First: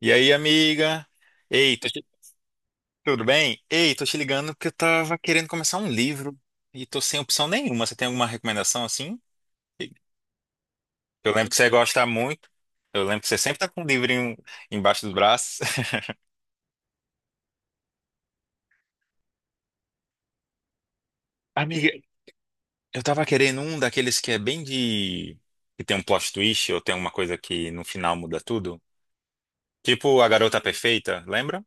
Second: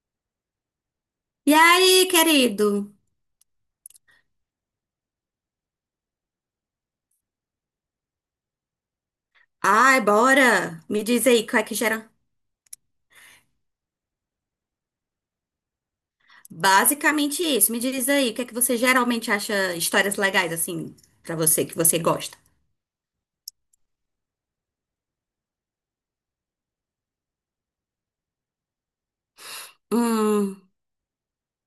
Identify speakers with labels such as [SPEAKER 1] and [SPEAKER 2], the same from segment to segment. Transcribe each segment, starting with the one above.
[SPEAKER 1] E aí, amiga?
[SPEAKER 2] E
[SPEAKER 1] Ei, tô te-
[SPEAKER 2] aí, querido?
[SPEAKER 1] Tudo bem? Ei, tô te ligando porque eu tava querendo começar um livro e tô sem opção nenhuma. Você tem alguma recomendação assim?
[SPEAKER 2] Ai, bora! Me diz
[SPEAKER 1] Eu
[SPEAKER 2] aí, o
[SPEAKER 1] lembro que
[SPEAKER 2] que é
[SPEAKER 1] você
[SPEAKER 2] que
[SPEAKER 1] gosta
[SPEAKER 2] gera?
[SPEAKER 1] muito. Eu lembro que você sempre tá com um livrinho embaixo dos braços.
[SPEAKER 2] Basicamente isso. Me diz aí, o que é que você geralmente acha histórias legais, assim, pra você, que
[SPEAKER 1] Amiga,
[SPEAKER 2] você gosta?
[SPEAKER 1] eu tava querendo um daqueles que é bem que tem um plot twist ou tem alguma coisa que no final muda tudo. Tipo A Garota
[SPEAKER 2] Hum,
[SPEAKER 1] Perfeita, lembra?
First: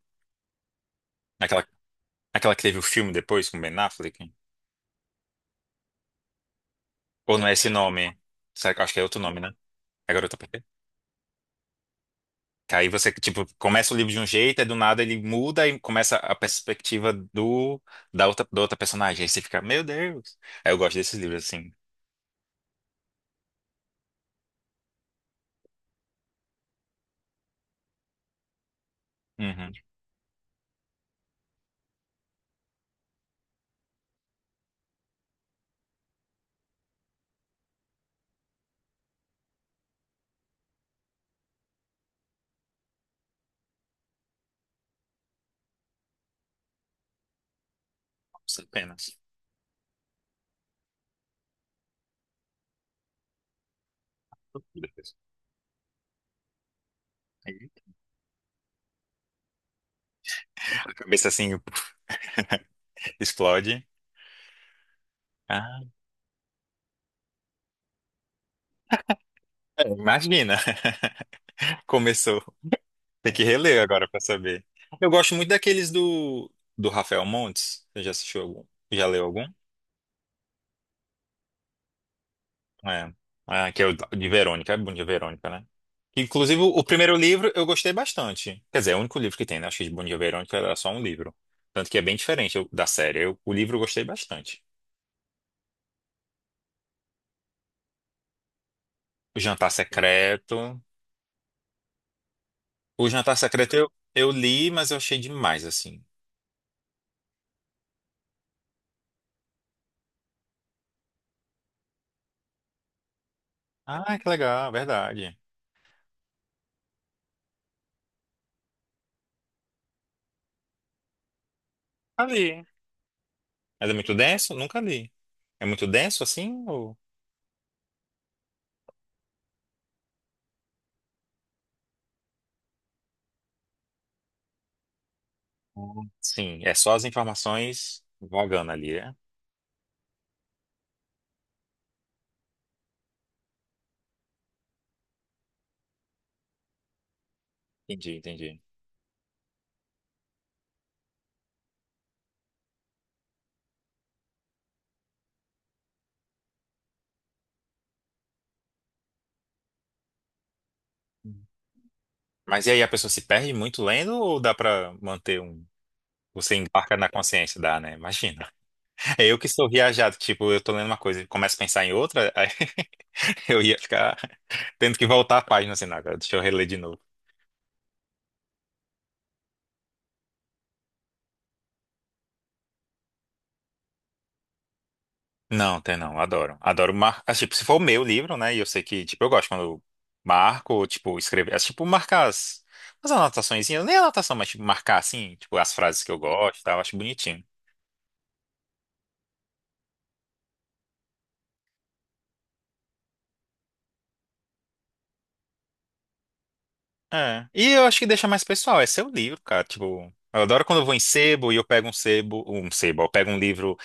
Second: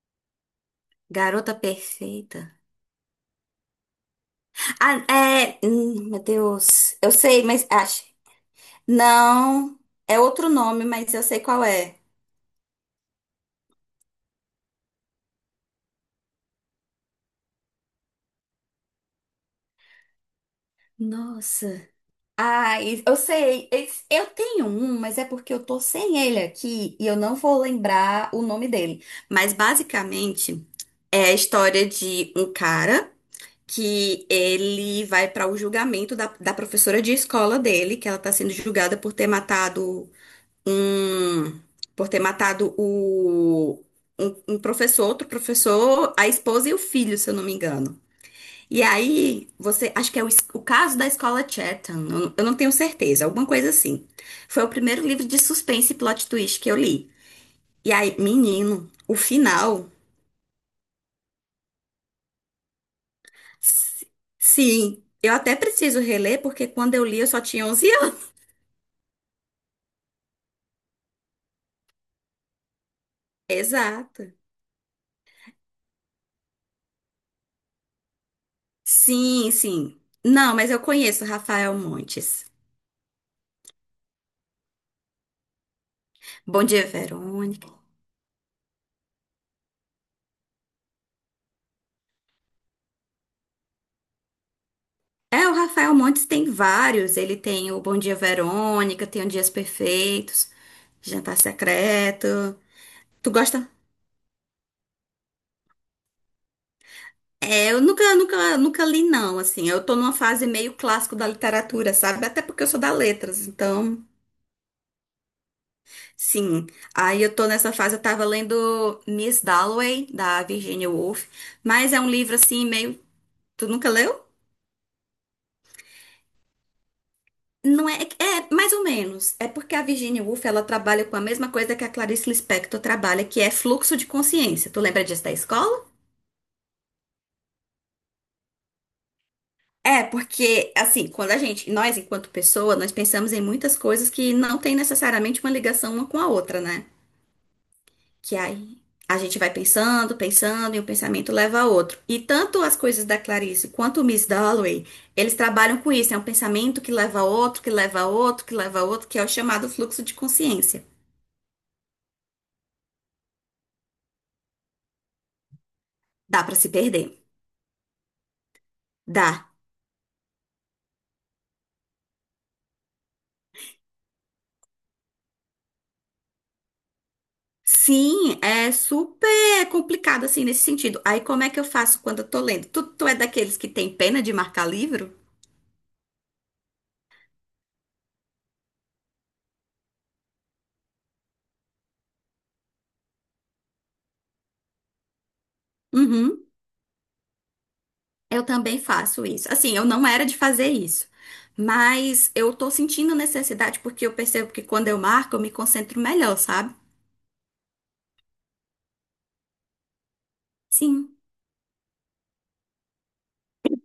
[SPEAKER 2] Garota
[SPEAKER 1] Aquela,
[SPEAKER 2] Perfeita.
[SPEAKER 1] aquela que teve o filme depois com Ben Affleck.
[SPEAKER 2] Ah, é. Meu Deus. Eu
[SPEAKER 1] Ou
[SPEAKER 2] sei,
[SPEAKER 1] não é
[SPEAKER 2] mas
[SPEAKER 1] esse
[SPEAKER 2] acho.
[SPEAKER 1] nome? Acho que é outro nome, né?
[SPEAKER 2] Não,
[SPEAKER 1] A
[SPEAKER 2] é
[SPEAKER 1] Garota
[SPEAKER 2] outro
[SPEAKER 1] Perfeita.
[SPEAKER 2] nome, mas eu sei qual é.
[SPEAKER 1] Que aí você, tipo, começa o livro de um jeito, aí do nada ele muda e começa a perspectiva da outra personagem. Aí você fica, meu Deus. Aí eu gosto desses livros, assim.
[SPEAKER 2] Nossa. Ah, eu sei. Eu tenho um, mas é porque eu tô sem ele aqui e eu não vou lembrar o nome dele. Mas
[SPEAKER 1] Uhum.
[SPEAKER 2] basicamente é a história de um cara que ele vai para o julgamento da professora de escola dele, que ela tá sendo julgada por ter matado um, por ter matado o um professor, outro professor, a esposa e o filho, se eu não me engano.
[SPEAKER 1] Nossa,
[SPEAKER 2] E
[SPEAKER 1] apenas.
[SPEAKER 2] aí, você, acho que é o caso da escola Chatham, eu não tenho certeza, alguma coisa assim. Foi o primeiro livro de suspense e plot twist que eu li.
[SPEAKER 1] Aí
[SPEAKER 2] E aí, menino, o final,
[SPEAKER 1] A cabeça, assim, explode.
[SPEAKER 2] s- sim, eu até
[SPEAKER 1] Ah,
[SPEAKER 2] preciso reler, porque quando eu li eu só tinha 11 anos.
[SPEAKER 1] é, imagina. Começou. Tem que reler agora pra
[SPEAKER 2] Exato.
[SPEAKER 1] saber. Eu gosto muito do Rafael Montes. Você já assistiu algum? Já leu algum?
[SPEAKER 2] Sim, sim. Não, mas eu conheço o Rafael Montes.
[SPEAKER 1] É, é, que é o de Verônica, é bom de Verônica, né? Inclusive,
[SPEAKER 2] Bom
[SPEAKER 1] o
[SPEAKER 2] dia,
[SPEAKER 1] primeiro livro eu
[SPEAKER 2] Verônica.
[SPEAKER 1] gostei bastante. Quer dizer, é o único livro que tem, né? Acho que de Bom Dia Verônica era só um livro. Tanto que é bem diferente da série. O livro eu gostei bastante.
[SPEAKER 2] É, o Rafael Montes tem vários. Ele tem o Bom Dia, Verônica, tem o
[SPEAKER 1] O
[SPEAKER 2] Dias
[SPEAKER 1] Jantar
[SPEAKER 2] Perfeitos,
[SPEAKER 1] Secreto.
[SPEAKER 2] Jantar Secreto.
[SPEAKER 1] O
[SPEAKER 2] Tu
[SPEAKER 1] Jantar
[SPEAKER 2] gosta?
[SPEAKER 1] Secreto eu li, mas eu achei demais, assim.
[SPEAKER 2] É, eu nunca, nunca, nunca li, não, assim. Eu tô numa fase meio clássico da literatura, sabe? Até porque eu sou da letras, então,
[SPEAKER 1] Ah, que legal, verdade.
[SPEAKER 2] sim. Aí eu tô nessa fase, eu tava lendo Miss Dalloway, da Virginia Woolf, mas é um livro,
[SPEAKER 1] Ali.
[SPEAKER 2] assim, meio... Tu nunca
[SPEAKER 1] Mas é muito
[SPEAKER 2] leu?
[SPEAKER 1] denso? Nunca li. É muito denso assim? Ou...
[SPEAKER 2] Não é... É, mais ou menos. É porque a Virginia Woolf, ela trabalha com a mesma coisa que a Clarice Lispector trabalha, que é fluxo de consciência. Tu lembra disso da escola?
[SPEAKER 1] Sim, é só as informações vagando ali, é?
[SPEAKER 2] É, porque, assim, quando a gente, nós enquanto pessoa, nós pensamos em muitas coisas que não tem necessariamente uma ligação uma com a outra, né?
[SPEAKER 1] Entendi,
[SPEAKER 2] Que
[SPEAKER 1] entendi.
[SPEAKER 2] aí a gente vai pensando, pensando, e um pensamento leva a outro. E tanto as coisas da Clarice quanto o Miss Dalloway, eles trabalham com isso. É um pensamento que leva a outro, que leva a outro, que leva a outro, que é o chamado fluxo de consciência.
[SPEAKER 1] Mas e aí a pessoa se perde muito lendo ou dá pra manter um.
[SPEAKER 2] Dá pra
[SPEAKER 1] Você
[SPEAKER 2] se
[SPEAKER 1] embarca
[SPEAKER 2] perder.
[SPEAKER 1] na consciência, dá, né? Imagina. É eu que
[SPEAKER 2] Dá.
[SPEAKER 1] sou viajado, tipo, eu tô lendo uma coisa e começo a pensar em outra, aí eu ia ficar tendo que voltar a página assim, não, agora deixa eu reler de novo.
[SPEAKER 2] Sim, é super complicado assim nesse sentido. Aí como é que eu faço quando eu tô lendo? Tu é daqueles que tem pena de marcar livro?
[SPEAKER 1] Não, tem não, adoro. Adoro ah, tipo, se for o meu livro, né? E eu sei que, tipo, eu gosto quando eu marco, ou, tipo, escrever, é, tipo, as anotaçõezinhas, nem anotação, mas tipo, marcar assim, tipo, as frases que eu
[SPEAKER 2] Uhum,
[SPEAKER 1] gosto, e tal, eu acho bonitinho.
[SPEAKER 2] eu também faço isso. Assim, eu não era de fazer isso, mas eu tô sentindo necessidade porque eu percebo que quando eu marco, eu me concentro melhor, sabe?
[SPEAKER 1] É. E eu acho que deixa mais pessoal, é seu livro, cara. Tipo, eu adoro quando eu vou em
[SPEAKER 2] Sim.
[SPEAKER 1] sebo e eu pego um sebo, eu pego um livro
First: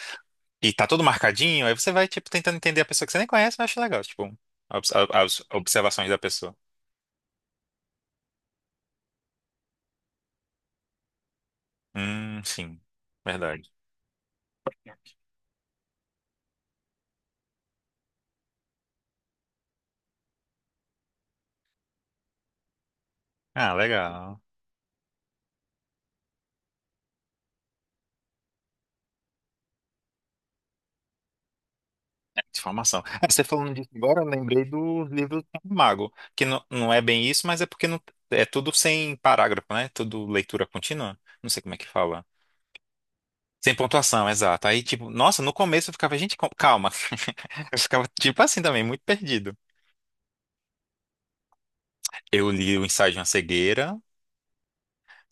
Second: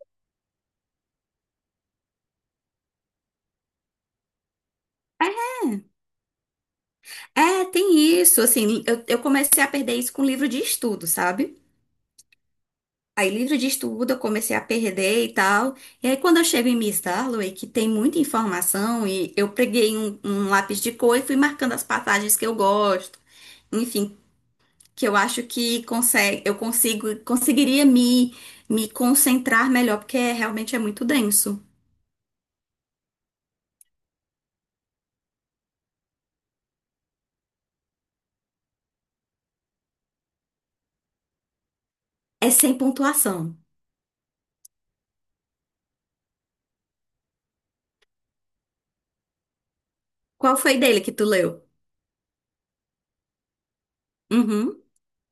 [SPEAKER 1] e tá todo marcadinho, aí você vai, tipo, tentando entender a pessoa que você nem conhece, eu acho legal, tipo, as observações da pessoa.
[SPEAKER 2] É, é, tem isso. Assim, eu comecei a perder isso com livro de estudo, sabe?
[SPEAKER 1] Sim,
[SPEAKER 2] Aí, livro de
[SPEAKER 1] verdade.
[SPEAKER 2] estudo, eu comecei a perder e tal. E aí, quando eu chego em Miss Dalloway, que tem muita informação, e eu peguei um lápis de cor e fui marcando as passagens que eu gosto.
[SPEAKER 1] Ah,
[SPEAKER 2] Enfim,
[SPEAKER 1] legal.
[SPEAKER 2] que eu acho que consegue, eu consigo, conseguiria me concentrar melhor, porque realmente é muito denso.
[SPEAKER 1] É, informação. Ah, você falando disso agora, eu lembrei do livro do Tiago Mago, que não é bem isso, mas é porque é tudo sem parágrafo, né? Tudo leitura contínua. Não sei como é que fala.
[SPEAKER 2] É sem pontuação.
[SPEAKER 1] Sem pontuação, exato. Aí, tipo, nossa, no começo eu ficava, gente, calma. Eu ficava, tipo assim também, muito perdido.
[SPEAKER 2] Qual foi dele que tu leu?
[SPEAKER 1] Eu li o Ensaio de uma Cegueira,
[SPEAKER 2] Uhum.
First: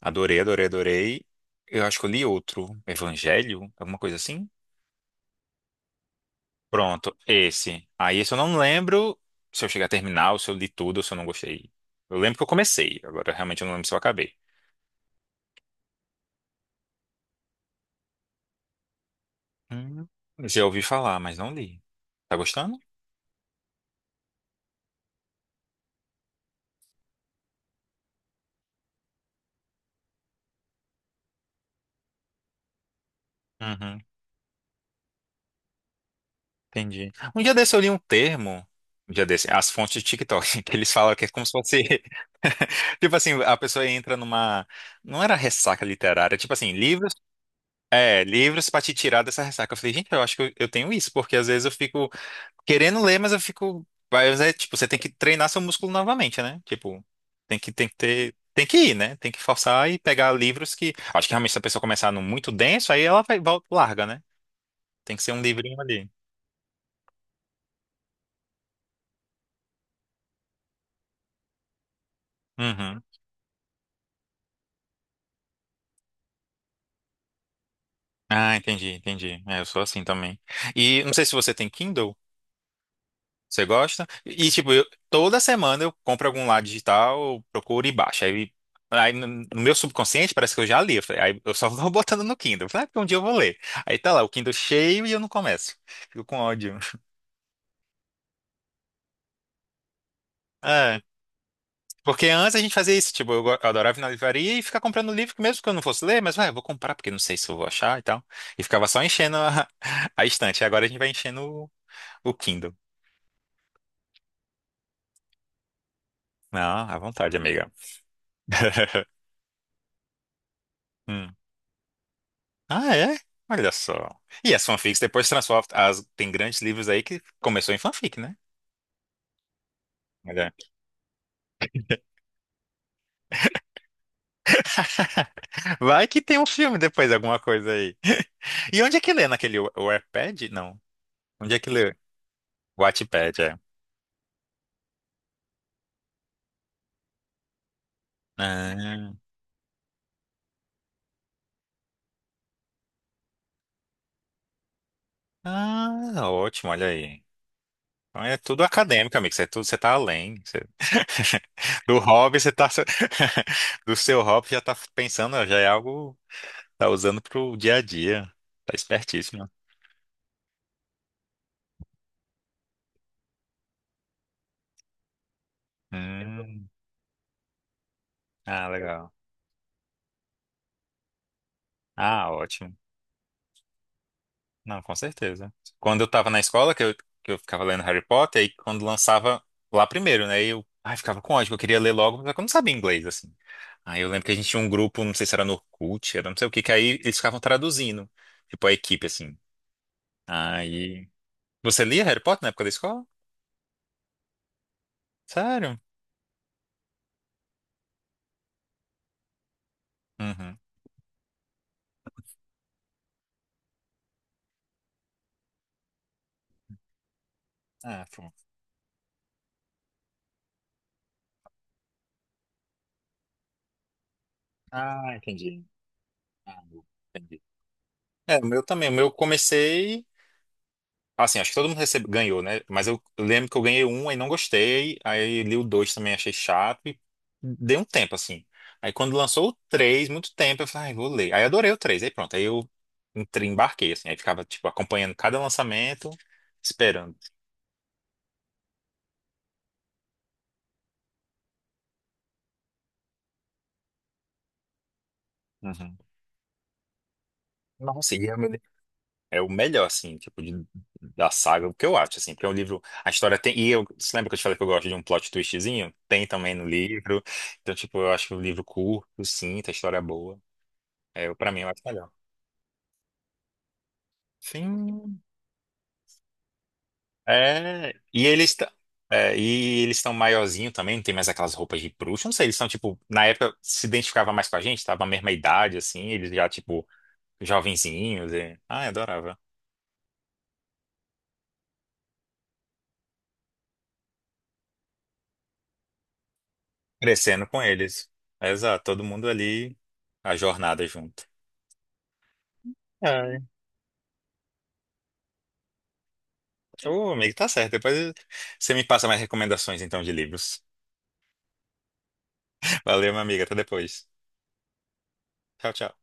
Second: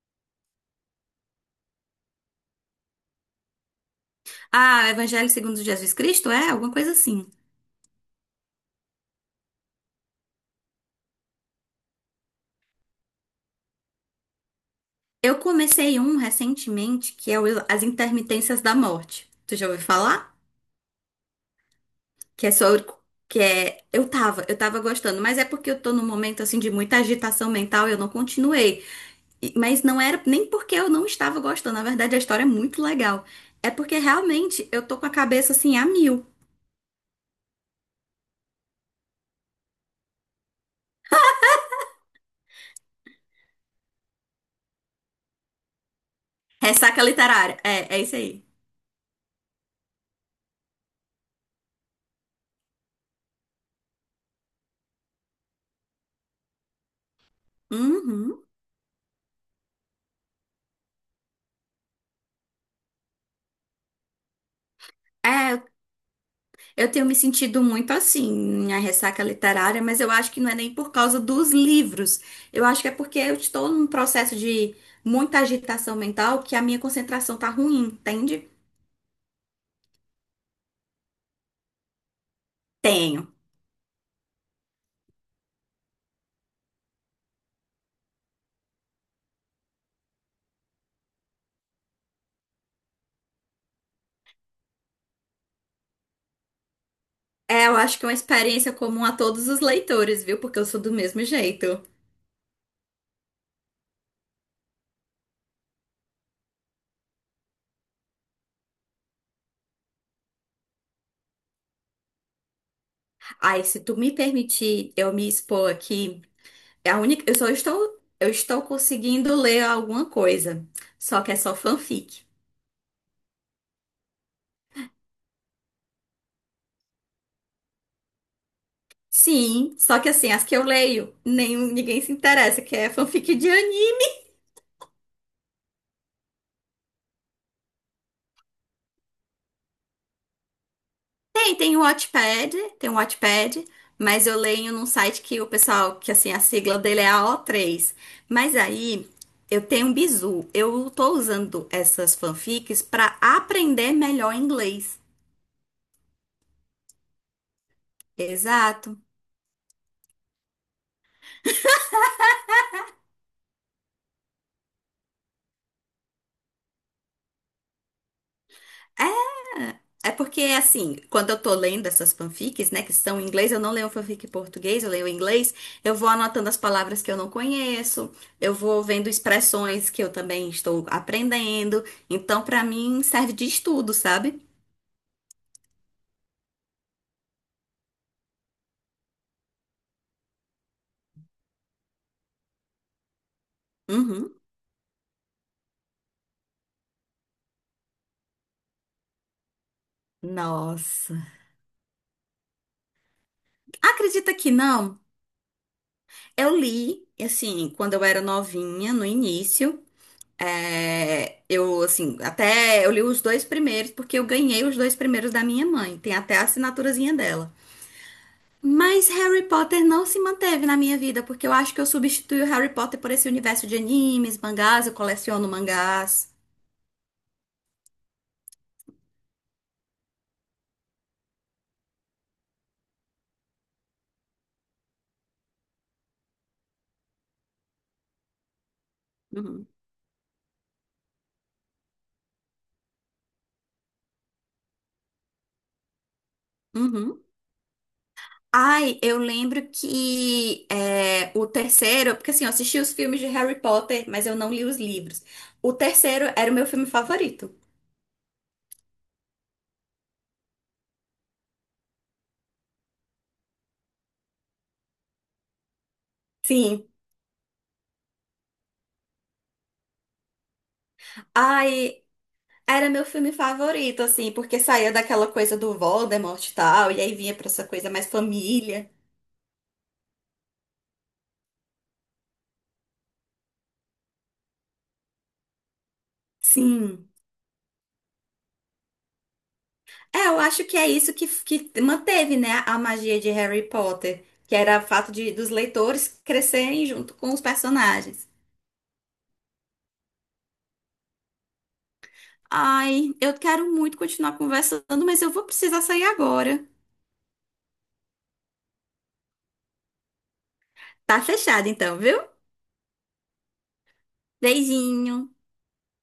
[SPEAKER 1] adorei, adorei, adorei. Eu acho que eu li outro, Evangelho, alguma coisa assim.
[SPEAKER 2] Ah, Evangelho segundo Jesus Cristo? É, alguma coisa
[SPEAKER 1] Pronto,
[SPEAKER 2] assim.
[SPEAKER 1] esse. Aí, esse eu não lembro se eu cheguei a terminar, ou se eu li tudo, ou se eu não gostei. Eu lembro que eu comecei, agora realmente eu não lembro se eu acabei.
[SPEAKER 2] Eu comecei um recentemente, que é o As Intermitências da Morte. Tu já ouviu
[SPEAKER 1] Hum.
[SPEAKER 2] falar?
[SPEAKER 1] Já ouvi falar, mas não li. Tá
[SPEAKER 2] Que é
[SPEAKER 1] gostando?
[SPEAKER 2] sobre... Que é... Eu tava gostando, mas é porque eu tô num momento, assim, de muita agitação mental e eu não continuei. E- Mas não era nem porque eu não estava gostando. Na verdade, a história é muito legal. É porque realmente eu tô com a cabeça assim a mil.
[SPEAKER 1] Entendi. Um dia desse eu li um termo, um dia desse, as fontes de TikTok, que eles falam que é como se fosse. Tipo assim, a pessoa entra numa. Não era ressaca literária, tipo assim,
[SPEAKER 2] Ressaca
[SPEAKER 1] livros.
[SPEAKER 2] literária. É, é isso
[SPEAKER 1] É,
[SPEAKER 2] aí.
[SPEAKER 1] livros pra te tirar dessa ressaca. Eu falei, gente, eu acho que eu tenho isso, porque às vezes eu fico querendo ler, mas eu fico. Mas é, tipo, você tem que treinar seu músculo novamente, né? Tipo, tem que ter.
[SPEAKER 2] Uhum.
[SPEAKER 1] Tem que ir, né? Tem que forçar e pegar livros que. Acho que realmente se a pessoa começar no muito denso, aí ela vai, volta, larga, né? Tem que ser um
[SPEAKER 2] É, eu
[SPEAKER 1] livrinho ali.
[SPEAKER 2] eu tenho me sentido muito assim, a ressaca literária, mas eu acho que não é nem por causa dos livros. Eu acho que é
[SPEAKER 1] Uhum.
[SPEAKER 2] porque eu estou num processo de muita agitação mental que a minha concentração tá ruim, entende?
[SPEAKER 1] Ah, entendi, entendi. É, eu sou assim também. E não sei se você tem Kindle,
[SPEAKER 2] Tenho.
[SPEAKER 1] você gosta? E tipo, toda semana eu compro algum lá digital, eu procuro e baixo. Aí, no meu subconsciente parece que eu já li. Eu falei, aí eu só vou botando no Kindle. Eu falei, ah, porque um dia eu vou ler. Aí tá lá, o Kindle cheio e eu não começo. Fico com ódio.
[SPEAKER 2] É, eu acho que é uma experiência comum a todos os leitores, viu? Porque eu sou do
[SPEAKER 1] É,
[SPEAKER 2] mesmo jeito.
[SPEAKER 1] porque antes a gente fazia isso, tipo, eu adorava ir na livraria e ficar comprando livro, que mesmo que eu não fosse ler, mas vai, eu vou comprar, porque não sei se eu vou achar e tal. E ficava só enchendo a estante. Agora a gente vai enchendo o Kindle.
[SPEAKER 2] Ai, se tu me permitir eu me expor aqui,
[SPEAKER 1] Não,
[SPEAKER 2] é
[SPEAKER 1] à
[SPEAKER 2] a única, eu
[SPEAKER 1] vontade,
[SPEAKER 2] só
[SPEAKER 1] amiga.
[SPEAKER 2] estou, eu estou conseguindo ler alguma coisa, só que
[SPEAKER 1] Hum.
[SPEAKER 2] é só fanfic.
[SPEAKER 1] Ah, é? Olha só. E as fanfics depois se transformam. Tem grandes livros aí que começou em fanfic, né?
[SPEAKER 2] Sim, só que assim, as
[SPEAKER 1] Olha.
[SPEAKER 2] que eu leio, nem, ninguém se interessa, que é fanfic de anime.
[SPEAKER 1] Vai que tem um filme depois, alguma coisa aí. E onde é que lê? Naquele Wattpad? Não. Onde
[SPEAKER 2] Tem,
[SPEAKER 1] é que
[SPEAKER 2] tem o
[SPEAKER 1] lê?
[SPEAKER 2] Wattpad, tem o
[SPEAKER 1] Wattpad, é.
[SPEAKER 2] Wattpad, mas eu leio num site que o pessoal, que assim, a sigla dele é AO3. Mas aí,
[SPEAKER 1] Ah,
[SPEAKER 2] eu tenho um bizu, eu tô usando essas fanfics para aprender melhor inglês.
[SPEAKER 1] ah, ótimo, olha aí. Então é tudo
[SPEAKER 2] Exato.
[SPEAKER 1] acadêmico, amigo. Você tá além. Você- Do hobby, você tá. Do seu hobby já tá pensando, ó, já é algo. Tá usando pro dia a dia. Tá
[SPEAKER 2] É,
[SPEAKER 1] espertíssimo.
[SPEAKER 2] É porque, assim, quando eu tô lendo essas fanfics, né, que são em inglês, eu não leio fanfic em português, eu leio em inglês, eu vou anotando as
[SPEAKER 1] Hum,
[SPEAKER 2] palavras que eu não conheço, eu
[SPEAKER 1] ah,
[SPEAKER 2] vou vendo
[SPEAKER 1] legal.
[SPEAKER 2] expressões que eu também estou aprendendo.
[SPEAKER 1] Ah,
[SPEAKER 2] Então, pra
[SPEAKER 1] ótimo.
[SPEAKER 2] mim, serve de estudo, sabe?
[SPEAKER 1] Não, com certeza. Quando eu tava na escola, que eu ficava lendo Harry Potter, aí quando lançava lá primeiro, né? Eu, ai, ficava com ódio, que eu queria ler logo, mas eu não sabia inglês, assim. Aí eu lembro que
[SPEAKER 2] Uhum.
[SPEAKER 1] a gente tinha um grupo, não sei se era no Orkut, era não sei o que, que aí eles ficavam traduzindo, tipo a equipe, assim. Aí.
[SPEAKER 2] Nossa.
[SPEAKER 1] Você lia Harry Potter na época da escola?
[SPEAKER 2] Acredita que não?
[SPEAKER 1] Sério?
[SPEAKER 2] Eu li, assim, quando eu era novinha, no início.
[SPEAKER 1] Uhum.
[SPEAKER 2] É, eu, assim, até eu li os dois primeiros, porque eu ganhei os dois primeiros da minha mãe. Tem até a assinaturazinha dela.
[SPEAKER 1] Ah, pô.
[SPEAKER 2] Mas Harry Potter não se manteve na minha vida, porque eu acho que eu substituí o Harry Potter por esse universo de animes, mangás, eu
[SPEAKER 1] Ah,
[SPEAKER 2] coleciono
[SPEAKER 1] entendi.
[SPEAKER 2] mangás.
[SPEAKER 1] Ah, entendi. É, o meu também. O meu eu comecei. Assim, acho que todo mundo recebe, ganhou, né? Mas eu lembro que eu ganhei um e não gostei. Aí li o dois também, achei chato. E dei um tempo, assim. Aí quando lançou o
[SPEAKER 2] Uhum.
[SPEAKER 1] três, muito tempo, eu falei, ai, vou ler. Aí adorei o três. Aí pronto, aí eu entrei, embarquei, assim. Aí ficava, tipo, acompanhando cada lançamento, esperando.
[SPEAKER 2] Uhum. Ai, eu lembro que é, o terceiro, porque assim, eu assisti os filmes de Harry Potter, mas eu não li os livros. O
[SPEAKER 1] Uhum.
[SPEAKER 2] terceiro era o meu filme favorito.
[SPEAKER 1] Nossa, e é o, é o melhor, assim, tipo, da saga, o que eu acho, assim. Porque é um livro, a história tem... E eu, você lembra que eu te falei que eu gosto de um plot twistzinho? Tem também no
[SPEAKER 2] Sim.
[SPEAKER 1] livro. Então, tipo, eu acho que o livro curto, sim, a história é boa. É, eu, para mim, eu acho
[SPEAKER 2] Ai,
[SPEAKER 1] melhor.
[SPEAKER 2] era meu filme favorito, assim, porque saía
[SPEAKER 1] Sim.
[SPEAKER 2] daquela coisa do Voldemort e tal, e aí vinha pra essa coisa
[SPEAKER 1] É.
[SPEAKER 2] mais
[SPEAKER 1] E eles estão.
[SPEAKER 2] família.
[SPEAKER 1] E eles estão maiorzinho também, não tem mais aquelas roupas de bruxa. Não sei, eles estão, tipo, na época se identificava mais com a gente, tava a mesma idade, assim, eles já, tipo,
[SPEAKER 2] Sim.
[SPEAKER 1] jovenzinhos. E... Ah, eu adorava.
[SPEAKER 2] É, eu acho que é isso que manteve, né, a magia de Harry Potter, que era o fato de, dos leitores crescerem junto com os
[SPEAKER 1] Crescendo com eles.
[SPEAKER 2] personagens.
[SPEAKER 1] Exato, todo mundo ali, a jornada junto.
[SPEAKER 2] Ai, eu
[SPEAKER 1] Ai.
[SPEAKER 2] quero muito continuar conversando, mas eu vou precisar sair agora.
[SPEAKER 1] Ô, amigo, tá certo. Depois você me passa mais recomendações, então, de livros.
[SPEAKER 2] Tá fechado então, viu?
[SPEAKER 1] Valeu, minha amiga. Até depois.
[SPEAKER 2] Beijinho.
[SPEAKER 1] Tchau, tchau.